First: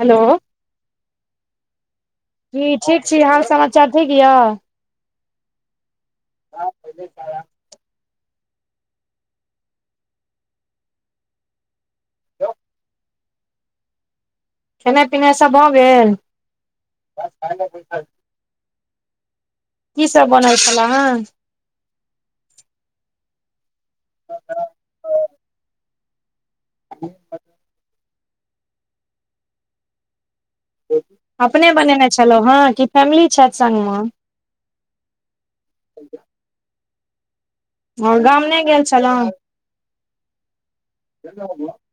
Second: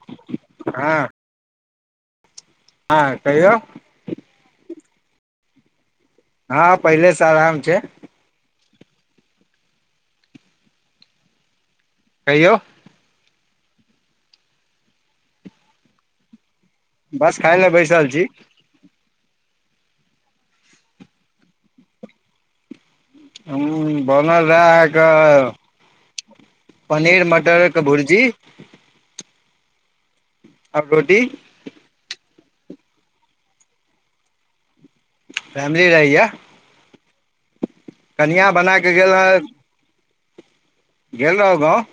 Hello हँ जी ठीक हँ छी हाल कहियौ समाचार ठीक य? हँ पहिले से आराम छैय। कहियौ। खेनाइ पिनाइ सब भऽ गेल? बस खााय ल बैसल छी। की सब बनल छला ह? हूं बनल रहै अहाँके पनीर मटरके भुर्जी। अब रोटी। अपने बनेने छलहुँ हँं कि फैमिली छथि संगमे? फैमिली रहैया। ह गाम कनिया नहि बना गेल के छलहुँ? रह गेल रहव गाँव।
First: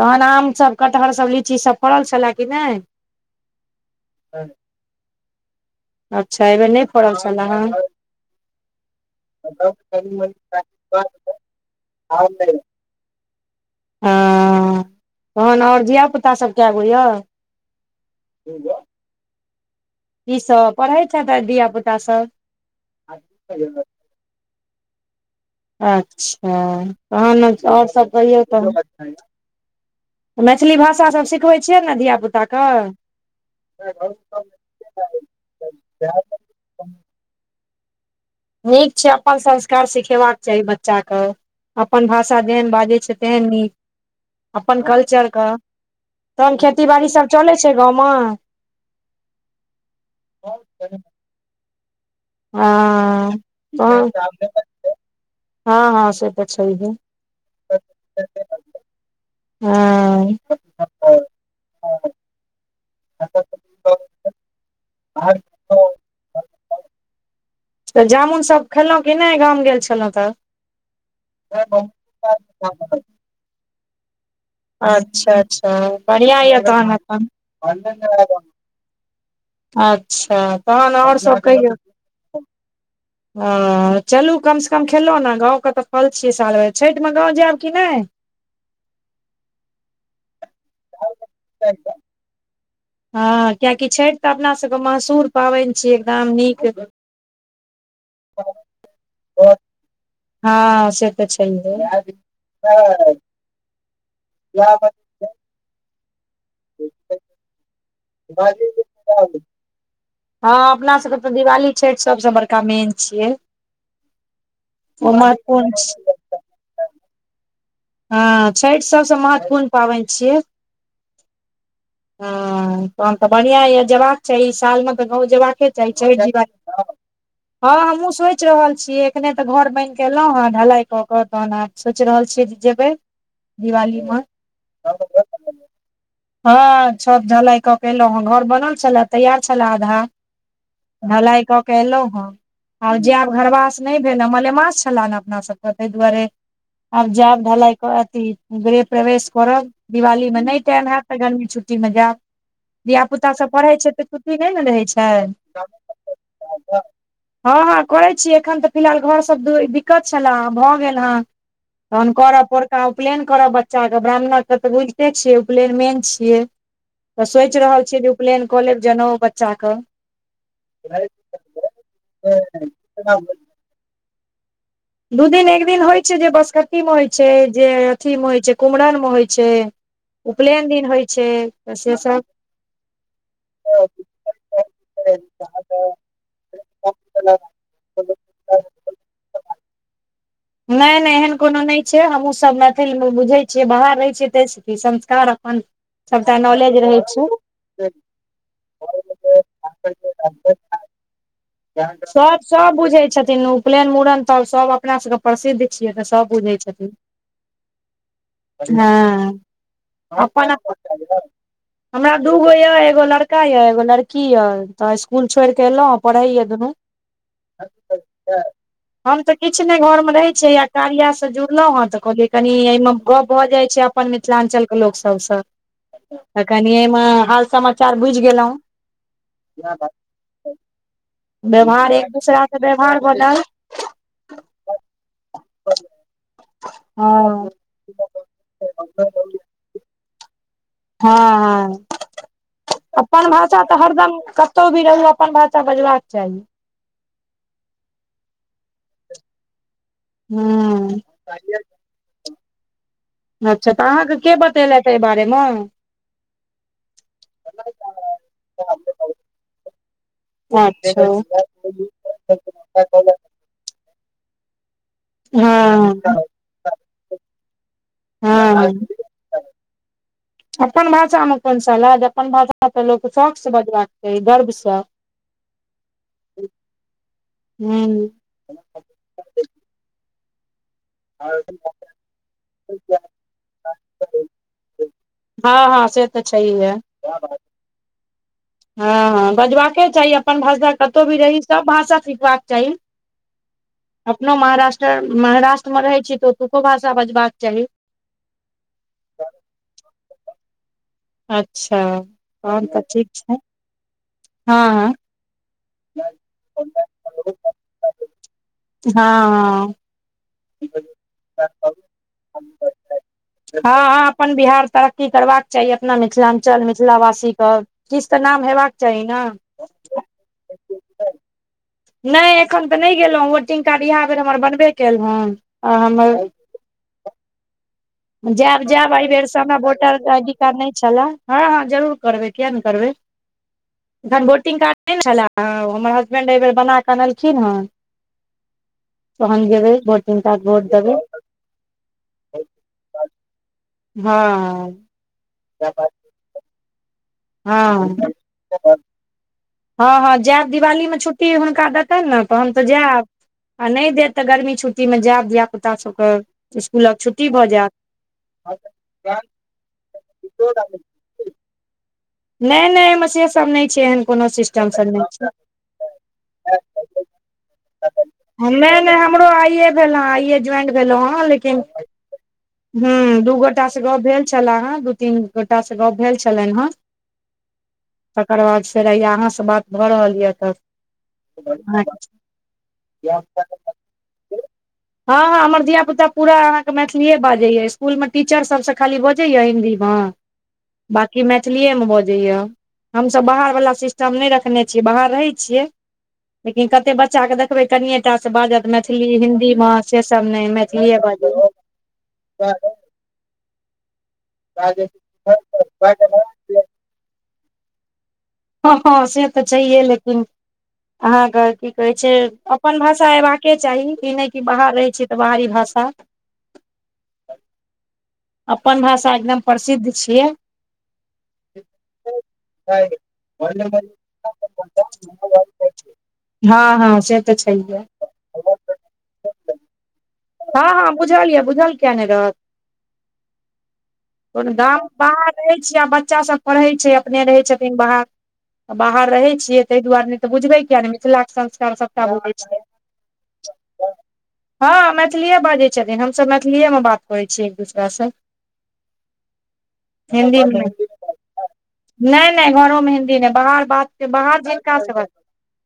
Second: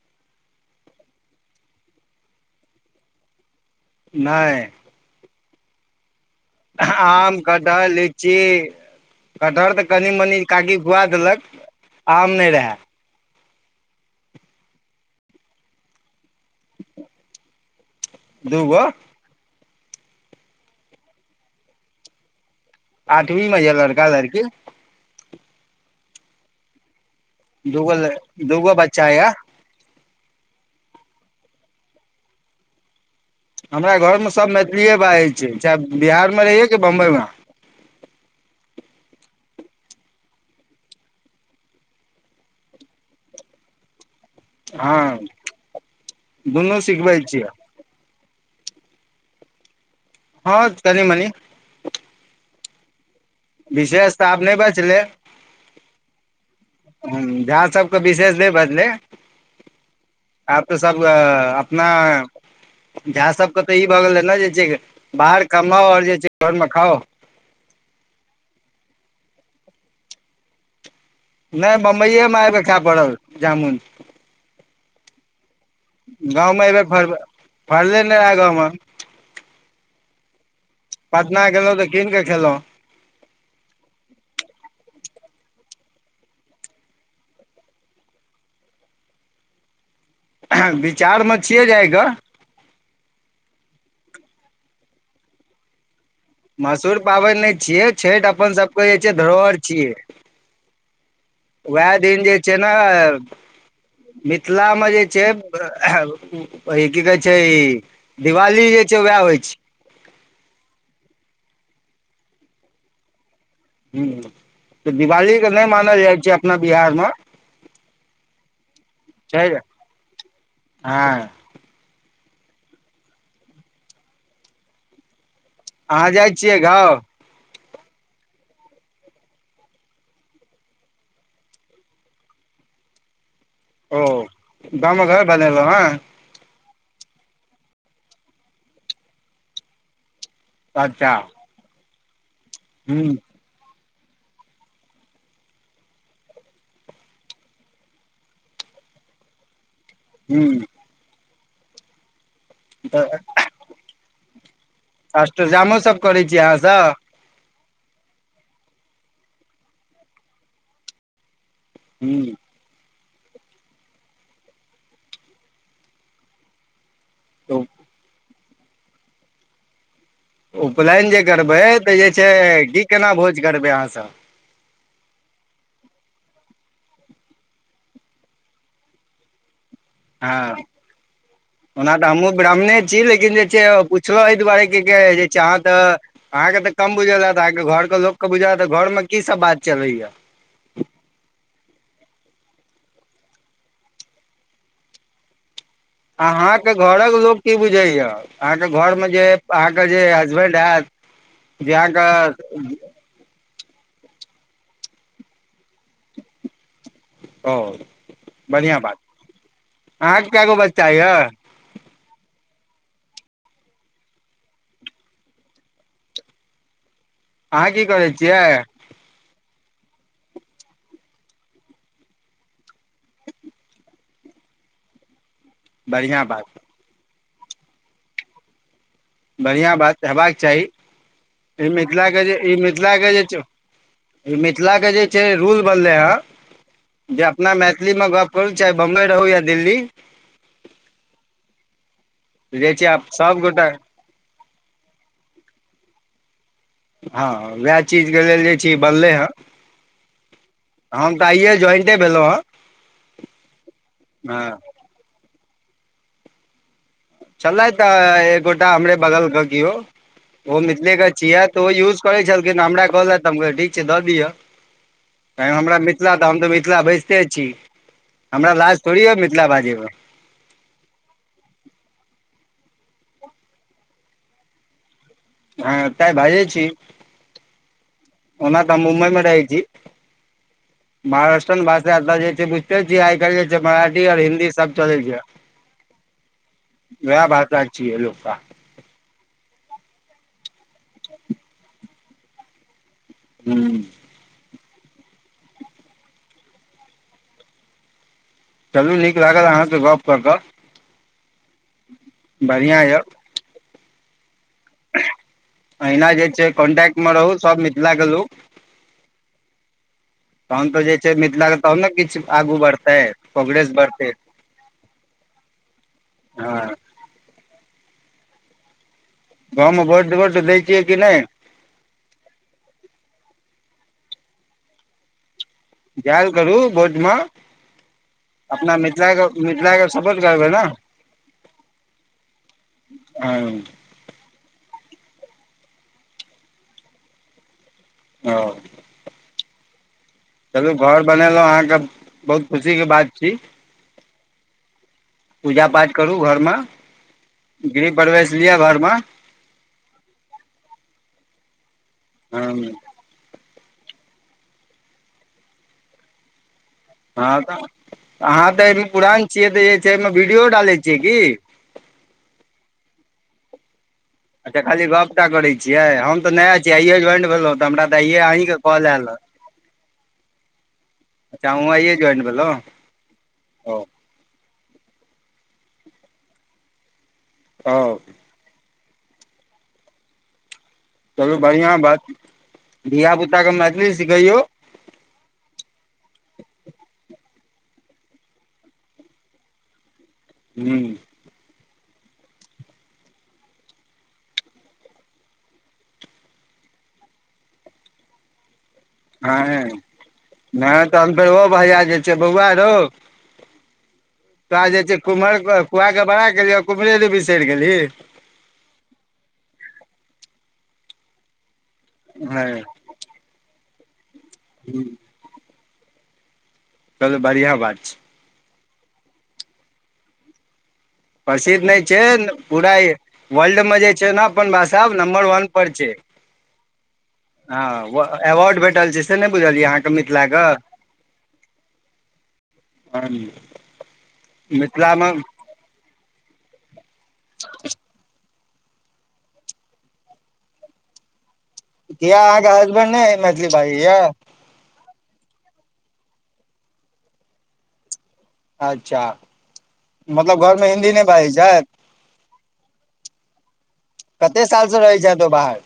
तहन आमसभ कटहरसभ लीचीसभ फड़ल छला कि नहि? नहि अच्छा, एहि बेर नहि फड़ल छल आम ह। कटहर लीची कटहर तऽ कनि मनि काकी खुआ देलक आम नहि [unintelligible] रहए हँ, तहिना आओर धिया-पुता सभ कऽ गो। दूगो ई सभ पढ़ै छै तऽ धियापुता सभ आठमीमे यै लड़का लड़की अच्छा तहन आओर दूगो सभ कहियौ दूगो तब बच्चा यऽ मैथिली भाषा सभ सिखबै छियै ने धियापुताकेँ हमरा घरमे सभ मैथिलीए बाजै छै, चाहे बिहारमे रहियै कि बम्बइमे नीक छै, अपन संस्कार सिखेबाक चाही बच्चाकेँ अपन भाषा जेहन बाजै छै तेहन नीक अपन हँ कल्चरके तहन दुनू खेतीबाड़ी सिखबै सभ छियै चलै छै गाँवमे हँ तनि मनी हँ विशेषता आब नहि बचलै हँ हँ से तऽ छैहे हँ, जहि सभके विशेष नहि बदले हँ आब तऽ सभ अपना झ सभके तऽ ई भऽ गेल रहै ने जे बाहर कमाओ आओर घरमे खाओ तऽ जामुनसभ खेलहुँ की नहि? गाम गेल छलहुँ तऽ नहि, बम्बइएमे आबि कऽ खाय पड़ल जामुन। अच्छा अच्छा, बढ़िआँ गाँव यऽ तहन एखन ह अच्छा तहन आओर सभ पटना कहियौ गेलहुँ तऽ कीन कऽ खेलहुँ हँ, चलू कमसँ कम खेलहुँ ने। गामके तऽ फल छियै। सालभरि छठिमे गाँव जायब कि नहि? विचार मे छियै जाइक हँ किएकि छठि तऽ अपना सभके मशहूर पाबनि छियै, एकदम नीक। छठि अपना सभके पाबनि छै, ई अपना सभके धरोहर छै। हँ से तऽ उएह छैहे दिन जे छै ने, मिथिलामे जे की कहै छै, ई दिवाली जे छै वएह होइ छै। हँ, अपना सभके तऽ दिवाली आ छठि सभसँ बड़का मेंन छियै। हूँ, तऽ अपना बिहारमे ओ दिवालीके ओतेक नहि महत्वपूर्ण मानल छै जाइ छै। हँ छठि सभसँ छै महत्वपूर्ण पाबनि छियै। हँ हँ तहन तऽ बढ़िआँ यऽ। एहि साल तऽ गाँव जयबाक चाही। अहाँ चइ जाइ छै। छियै गाँव [unintelligible] हँ, हमहूँ सोचि रहल छियै। एखने तऽ घर बनाकऽ एलहुँ, ढलाई कऽ के। तहन आ सोचि रहल छियै जेबै दिवालीमे। बनेने [unintelligible] हँ हँ छत ढलाई कऽ के एलहुँ। घर बनल छल, तैयार छल आधा। अच्छा ढलैइ कऽ के एलहुँ हँ आब ह जायब घरबास नहि भेल ह मले माछ छलनि ह अपना सभके ताहि दुआरे आब जाब ढलाइ हेतै, आथि गृह प्रवेश करब। दिवालीमे नहि ह टाइम हेतै तऽ गरमी छुट्टीमे जायब। तऽ धियापुता सभकेँ पढ़ै छै तऽ छुट्टी नहि ने रहय छै अष्ट जामो सभ करै छी अहाँसँ हँ हँ, करैत छी। एखन तऽ फिलहाल घरके सभ दिक्कत छलै, से भऽ गेल हँ। तहन करब। ह पोरकाके उपनयन करब। बच्चाके ब्राह्मणके तऽ बुझिते छियै, उपनयन मेन छियै तऽ सोचि रहल छियै जे उपनयन कऽ लेब, जनेऊ बच्चाकेँ। उपनयन जे करबै तऽ जे छै, की केना भोज करबै अहाँसभ? दू दिन एक दिन होइत छै जे बसकट्टीमे होइत छै जे अथीमे होइत छै कुमहरममे होय छै हँ उपनयन दिन होइ छै से ओना तऽ सब हमहूँ ब्राहमने छी लेकिन जे छै पुछलहुँ एहि दुआरे कि जहाँ तऽ अहाँके तऽ कम बुझलत अहाँके घर के लोक के बुझल घर मे की सब बात चलैया नहि नहि एहन कोनो नहि छै हमहूँसभ मैथिलमे बुझैत छियै बाहर रहैत छियै ताहिसँ की संस्कार अपन सबटा अहाँके नॉलेज रहै घरक छै लोक की बुझैया अहाँके घरमे जे अहाँके जे हसबेंड हायत सब सब बुझै छथिन ओ उपनयन मूड़न त सब अपना सबके प्रसिद्ध छियै तऽ सब बुझै छथिन ओ बढ़िआँ बात हँ - अहाँके कए अपन गो बच्चा यए हमरा दूगो ये एगो लड़का ये एगो लड़की ये तऽ स्कुल छोड़िके एलों पढ़इए दुनू अहाँ की करै छियै हम तऽ किछु नहि घरमे रहैत छियै आा कारियासँ जुड़लहुँ हेँ तऽ कहलियै कनि एहिमे गप्प भऽ जाइत छै अपन मिथिलाञ्चलके लोक सबसँ बढ़िआँ तऽ बात कनि एहिमे हाल समाचार बुझि गेलहुँ बढ़िआँ बात हेबाक चाही ई व्यवहार एक मिथिलाके जे दूसरा ई से व्यवहार मिथिलाके बनल जे मिथिलाके जे छै रूल बनलै हन जे हँ अपना मैथिलीमे गप करू चाहे बम्बई रहू या दिल्ली हँ ह जे छै आब अपन भाषा सभगोटा तऽ हरदम क - कतहु भी रहु अपन भाषा बजबाक चाहि हँ उएह चीज के लेल जे छै बनलै हँ ह हम तऽ आइे ज्वाइन भेलहुँ हँ अच्छा तऽ अहाँके के हँ बतेलेथ एहि बारेमे छलैथ तऽ एकगोटा हमरे बगलके किओ ओ मिथिले के अच्छा छियह त ओ यूज करै छलखिन हमरा कहलेथ ठीक छै द दिअ एयमे हमरा हँ मिथिला तऽ हम तऽ मिथिला बाजिते छी हमरा हँ लाज थोड़ी होयया मिथिला बाजयमे अपन भाषामे कोन सलाह अपन भाषा तऽ लोक शौकसँ बजबाक चाही गर्वसँ हँ ते बाजै छी हूँ ओना तऽ हम मुम्बई मे रहै छी महाराष्ट्रन भाषा तऽ जे छै बुझते छियै आइ कलहि जे छै मराठी आओर हिन्दी सब चलै छै हँ हँ से त छैहे वएह भषा छी य लोकोकें हँ हँ बजबाके चाही अपन भाषा कतहु भी रही सभ भाषा सिखबाक चाही ह अपनो महाराष्ट्र महाराष्ट्रमे रहै छी तऽ ओतुको भाषा बजबाक चाही चलू नीक लागल अहाँके गप कऽ कऽ अच्छा आओर बढ़िआँ तऽ यए ठीक छै हँ हँ अहिना जे छै कॉन्टेक्ट मे रहू सब मिथिला कें लोक हँ [unintelligible] तहन तऽ जे छै मिथिलाे तब ने किछु आगू बढ़तै हँ कोग्रेस हँ बढ़तै अपन बिहार तरक्की करबाक चाही अपना मिथिलाञ्चल हँ मिथिला वासी के किछु तऽ नाम हेबाक चाही ने गांव मे वोट ओड द छियै कि नहि नहि एखन तऽ नहि गेलहुँ वोटिंग कार्ड इएह बेर हमर बनबे कयल हन आ हमर जायल करू वोटमे जायब जायब एहिबेरसँ हमरा वोटर सपोर्ट आई डी करबै कार्ड ने नहि छलए हँ हँ जरूर करबै किएक नहि करबै हँ - एखन वोटिंग कार्ड नहि ने छलए हमर हसबैंड एहि बेर बना कऽ अनलखिन हन ओ तहन जेबै वोट कार्ड चलू देबै घर बनेलहुँ अहाँके बहुत खुशीके बात छी पूजा हँ पाठ करू घर मे गृह हँ प्रवेश लिअ घरमे हँ हँ जायब दिवाली मे छुट्टी हुनका देतनि ने तऽ हँ हम तऽ जायब आ नहि देत तऽ गर्मी छुट्टीमे जायब धियापुता छै तऽ स्कुलक छुट्टी हँ भऽ तऽ जायत अहाँ तऽ एहिमे पुरान छियै तऽ जे छै एहिमे वीडियो डालै छियै की नहि नहि एहिमे से सब नहि छै एहन कोनो अच्छा सिस्टम खाली सब नहि गपटा करैत छियै हम तऽ नया छियै आइये ज्वाइन भेलहुँ तऽ हमरा तऽ आइए छै अहींके नहि कॉल नहि एलऽ हमरो आइये आइये ज्वाइन भेलु हन अच्छा लेकिन अहूँ आइये ज्वाइन भेलहुँ हूँ दू गोटा ओ से गप्प भेल छलाह हें दू तीन गोटा से गप भेल छलनि हें ओ तकर बाद फेर हैये अहाँसँ बात भऽ रहल ये तब चलू बढ़ियाँ बात धिआपुताके मैथिली सिखैयौ हँ हँ हमर धिया पुता पूरा अहाँ के मैथिलीेये बाजैये स्कूल मे टीचर सब सँ खाली बज जैये हिन्दीमे हूँ कि मैथिलीएमे बजैए हमसभ बाहरवला सिस्टम नहि रखने छियै बाहर रहै छियै लेकिन कते बच्चा के देखबै कनिये टा से बाजत मैथिली मैथिली हँ हिन्दीमे से सब नहि मैथिलीए तहन फेर ओ बाजैये भैया जे छै बौआ तो आ जे छै कुम्हर कुआके बड़ाइ केलही आ कुम्हरे के बिसरि गेलही हँ हँ से तऽ छैहे लेकिन अहाँके की कहै छै हँ अपन भाषा एबाक के चाही ई नहि कि बाहर रहै छियै तऽ बाहरी भाषा चलु बढ़ियाँ बात छै अपन भाषा एकदम प्रसिद्ध छियै प्रसिद्ध नहि छै पूरा वर्ल्ड मे जे छै ने अपन भाषा आब नम्बर वन पर छै हँ हँ से तऽ छैहे हँ एवार्ड भेटल छै से नहि बुझलियै अहाँ हँ हँ बुझल यऽ बुझल किएक नहि रहत हँ कोनो गाम मिथिलामे बाहर रहै छियै आ बच्चा सभ पढ़ै छै अपने रहै छथिन बाहर बाहर रहै छियै ताहि दुआरे नै तऽ बुझबै किये नहि मिथिलाके संस् किये अहाँके हसबैंड नै मैथिली बाजै ये हँ मैथिलिए बाजै छथिन हमसभ मैथिलीएमे बात करै छियै एक दोसरासँ अच्छा मतलब घरमे हिन्दी नहि बाजै छथि नहि नहि घरो हिंन्दी नहि बाहर बात बाहर कते सालसँ जिनका से रहै बात, छथि ओ बाहर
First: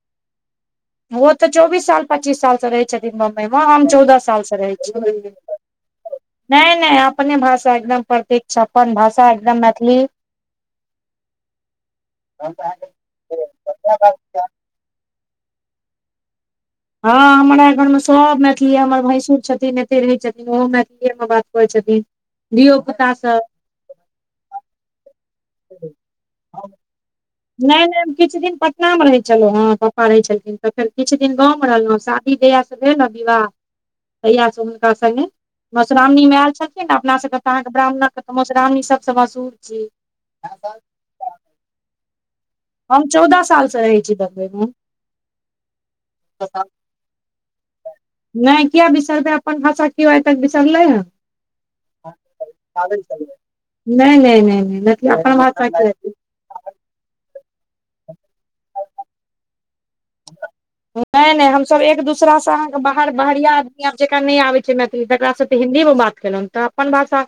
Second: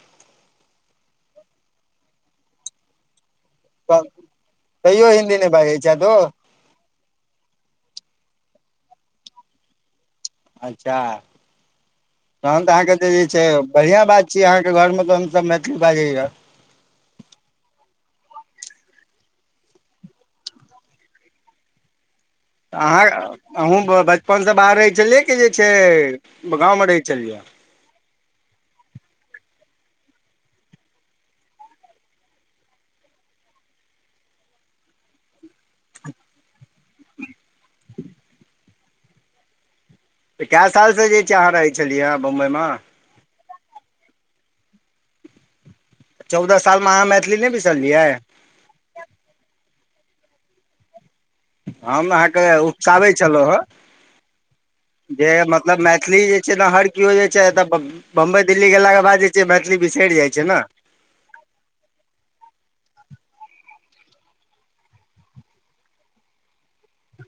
ओ तऽ चौबीस साल पच्चीस सालसँ रहै छथिन बम्बइ मे हम चौदह साल सँ रहै तैयो छियै हिन्दी नहि बाजै छथि ओ नहि नहि अपने भाषा एकदम प्रतीक छै अपन भाषा एकदम मैथिली अच्छा तहन तऽ अहाँके तऽ जे छै बढ़ियाँ बात छी अहाँ के घर मे तहन सब मैथिली बाजैये हँ हमरा घरमे सब मैथिली हमर भैंसुर छथिन एतै रहै छथिन ओहो मैथिलीएमे बात करै छथिन धियो तऽ पुता अहाँ सब अहूँ बचपनसँ बाहर रहै छलियै कि जे छै गाँवमे रहै छलियै नहि नहि हम किछु दिन पटना मे रहै छलहुँं हें पप्पा रहै छलखिन तऽ फेर किछु दिन गाँवमे रहलौं शादी जहिया सँ भेलै नऽ विवाह तहिया सँ हुनका संगे मधुश्रावणी मे आयल छलखिन नऽ अपना सबके तऽ अहाँके ब्राह्मणक मधुश्रावणी सबसँ मशहूर छियै तऽ कए सालसँ जे छै अहाँ रहै छलियै हँ बम्बइमे हम चौदह सालसँ रहै छी बम्बइमे चौदह सालमे अहाँ मैथिली नहि बिसरलियै नहि किये बिसरबै अपन भाषा कियो आइ तक बिसरलै हम अहाँके उकसाबै छलौं हें नहि नहि नहि नहि मैथिली जे अपन भाषा मतलब के मैथिली जे छै न हर कियो जे छै एतऽ बम्बई दिल्ली गेलाके बाद जे छै मैथिली बिसरि जाइ छै ने नहि नहि, हमसभ एक दोसरासँ अहाँकेँ बाहर बहिरिया आदमी आब। जेकरा नहि आबै छै मैथिली, तकरासँ तऽ हिन्दीमे बात। केलहुँ तऽ अपन भाषा,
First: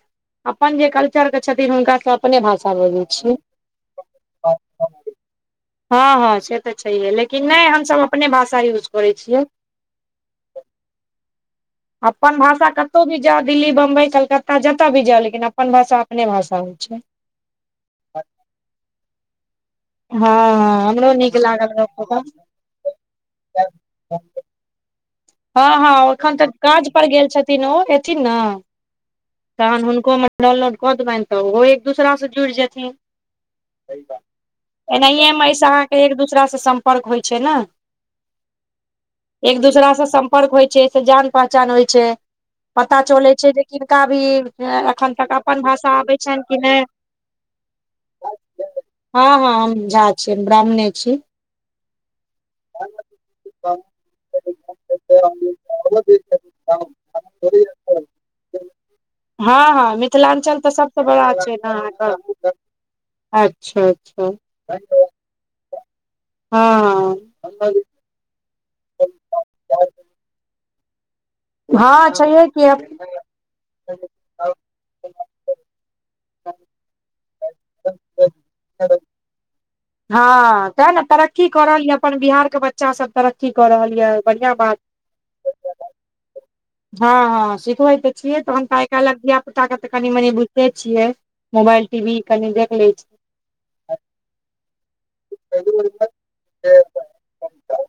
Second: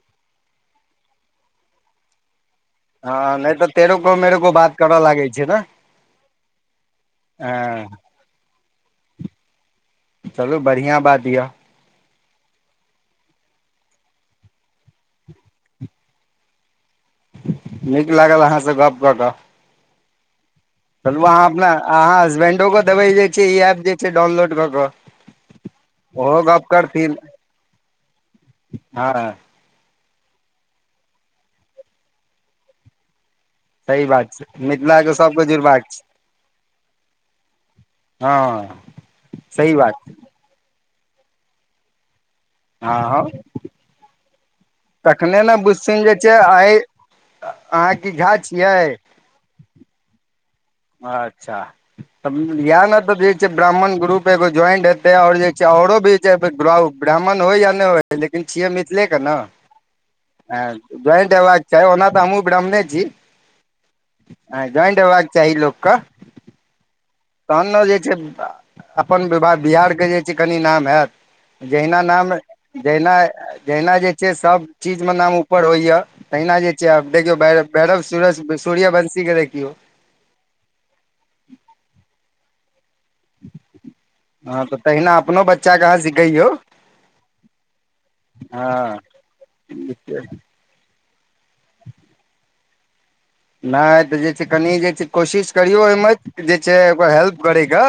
अपन जे कल्चर छै, हुनका सभ। अपने भाषा बोले हँ नहि तऽ तेरो गो मेरगो बात करऽ लागैत छै ने। हँ हँ, से तऽ छैहे। लेकिन नहि, हँ हमसभ अपने भाषा यूज करै छियै। चलू बढ़िआँ बात यऽ। अपन भाषा कतहु भी जाउ दिल्ली, बम्बई, कलकत्ता जतय भी जाउ, लेकिन अपन भाषा अपने भाषा होइत छै। नीक लागल अहाँसँ गप कऽ कऽ। हँ हँ चलू अहाँ अपना अहाँ हसबेंडो देबै जे छै, ई एप जे छै डाउनलोड कऽ के। हँ हँ एखन तऽ काज पर गेल छथिन ओ एयथिन ने। हँ तहन हुनकोमे डाउनलोड कऽ देबनि तऽ ओहो एक दोसासँ जुड़ि जेथिन। सही बात छै मिथिलाके सभके एनाहिएमे एहिसँ जुड़बाक अहाँकेँ छै एक दूसरासँ सम्पर्क होइ छै ने। हँ एक सही दूसरा बात सम छै। सम्पर्क होइ छै से जान पहचान होइ छै, हँ पता हँ चलै छै जे किनका भी। हँ, एखन तक तखने ने अपन भाषा बुझथिन जे आबै छै छनि कि आइ नहि। अहाँ की झा छियै हँ हँ, हम झा छियै, ब्राह्मण। अच्छा तऽ इहे ने तऽ जे छै ब्राह्मण ग्रुप एगो ज्वाइंट। आओर जे छै, औरो भी ब्राह्मण होय या नहि हो, लेकिन छियै मिथिले के ने। हँ हँ मिथिलाञ्चल तऽ हँ सबसँ बड़ा ज्वाइंट आबै के ने छै, ओना तऽ अहाँके हमहूँ ब्राह्मणे छी। अच्छा अच्छा ह ज्वाइंट हेबाक चाही लोकके। हँ तहन ने जे छै, अपन बिहारके जे छै कनि नाम हैत। जहिना हँ नाम, छैहे कि जहिना जहिना जे। से सभ चीजमे नाम ऊपर होइ छै, तहिना जे छै आब। देखिऔ भैरव सू सूर्यवंशीकेँ देखिऔ। हँ, ते ने तरक्की कर रहल य अपन बिहारके बच्चा। बच्चा तरक्की कऽ रहल यऽ, बढ़िआँ हँ तऽ बात। तहिना अपनो बच्चाके अहाँ सिखैयौ हँ हँ, सिखबै तऽ छियै तहन ताहि कहलक धियापुता के तऽ कनी हँ मनी। बुझ छियै मोबाइल टी वी कनि देख ले छीय। नहि तऽ जे छै कनि जे छै। कोशिश करियौ ओहिमे जे छै, ओकरा हेल्प करैके।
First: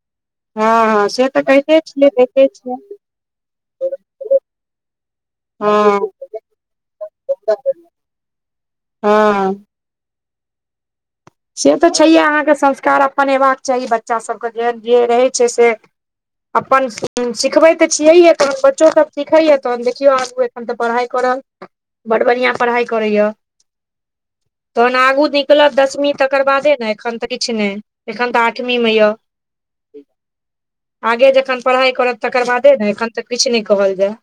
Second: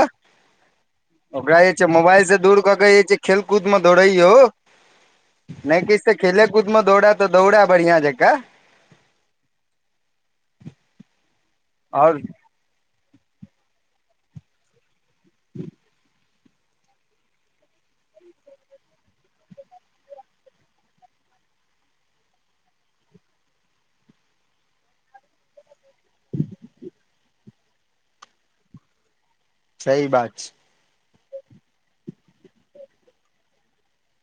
हँ हँ से तऽ ओकरा जे कहिते छै छियै मोबाइल सँ देखै दूर कऽ के छियै जे छै। खेलकूदमे दौड़ै यौ नहि किछु हँ तऽ। खेले-कूदमे दौड़ा तऽ दौड़ा बढ़ियाँ जकाँ। हँ से तऽ छैहे, आओर अहाँके संस्कार अपन अयबाक चाही बच्चा सभके जेहन जे रहै छै से। अपन सिखबै तऽ छियै, तह बच्चो सभ सिखैया तहन देखियौ आ। हम तऽ पढ़ाई करब, बड़ बढ़ियाँ पढ़ाई करैया। तहन आगू निकलब दसमी। तकर बादे ने एखन तऽ किछु नहि, एखन तऽ आठमीमे य। सही बात छै आगे जखन पढ़ाई करत तकर बादे ने, एखन तऽ किछु नहि कहल जाय।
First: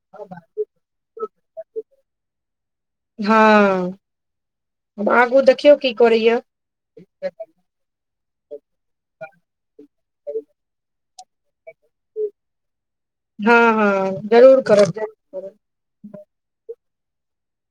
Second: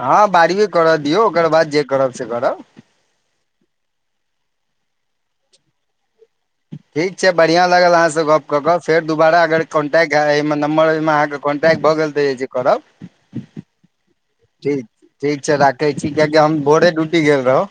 हँ बारहवीं कऽ दियौ, ओकर बाद जे करब से करब। हँ आगू देखियौ की करैया ठीक छै, बढ़ियाँ लागल आहाँ सँ गप कऽ। फेर दोबारा कन्टैक्ट हए एहि नम्बर मे आहाँ केँ। कन्टैक्ट भऽ गेल तऽ एतय करब। हँ हँ जरूर ठीक करब ज ठीक छै राखे छी कियाकि हम भोरे ड्यूटी गेल रहौ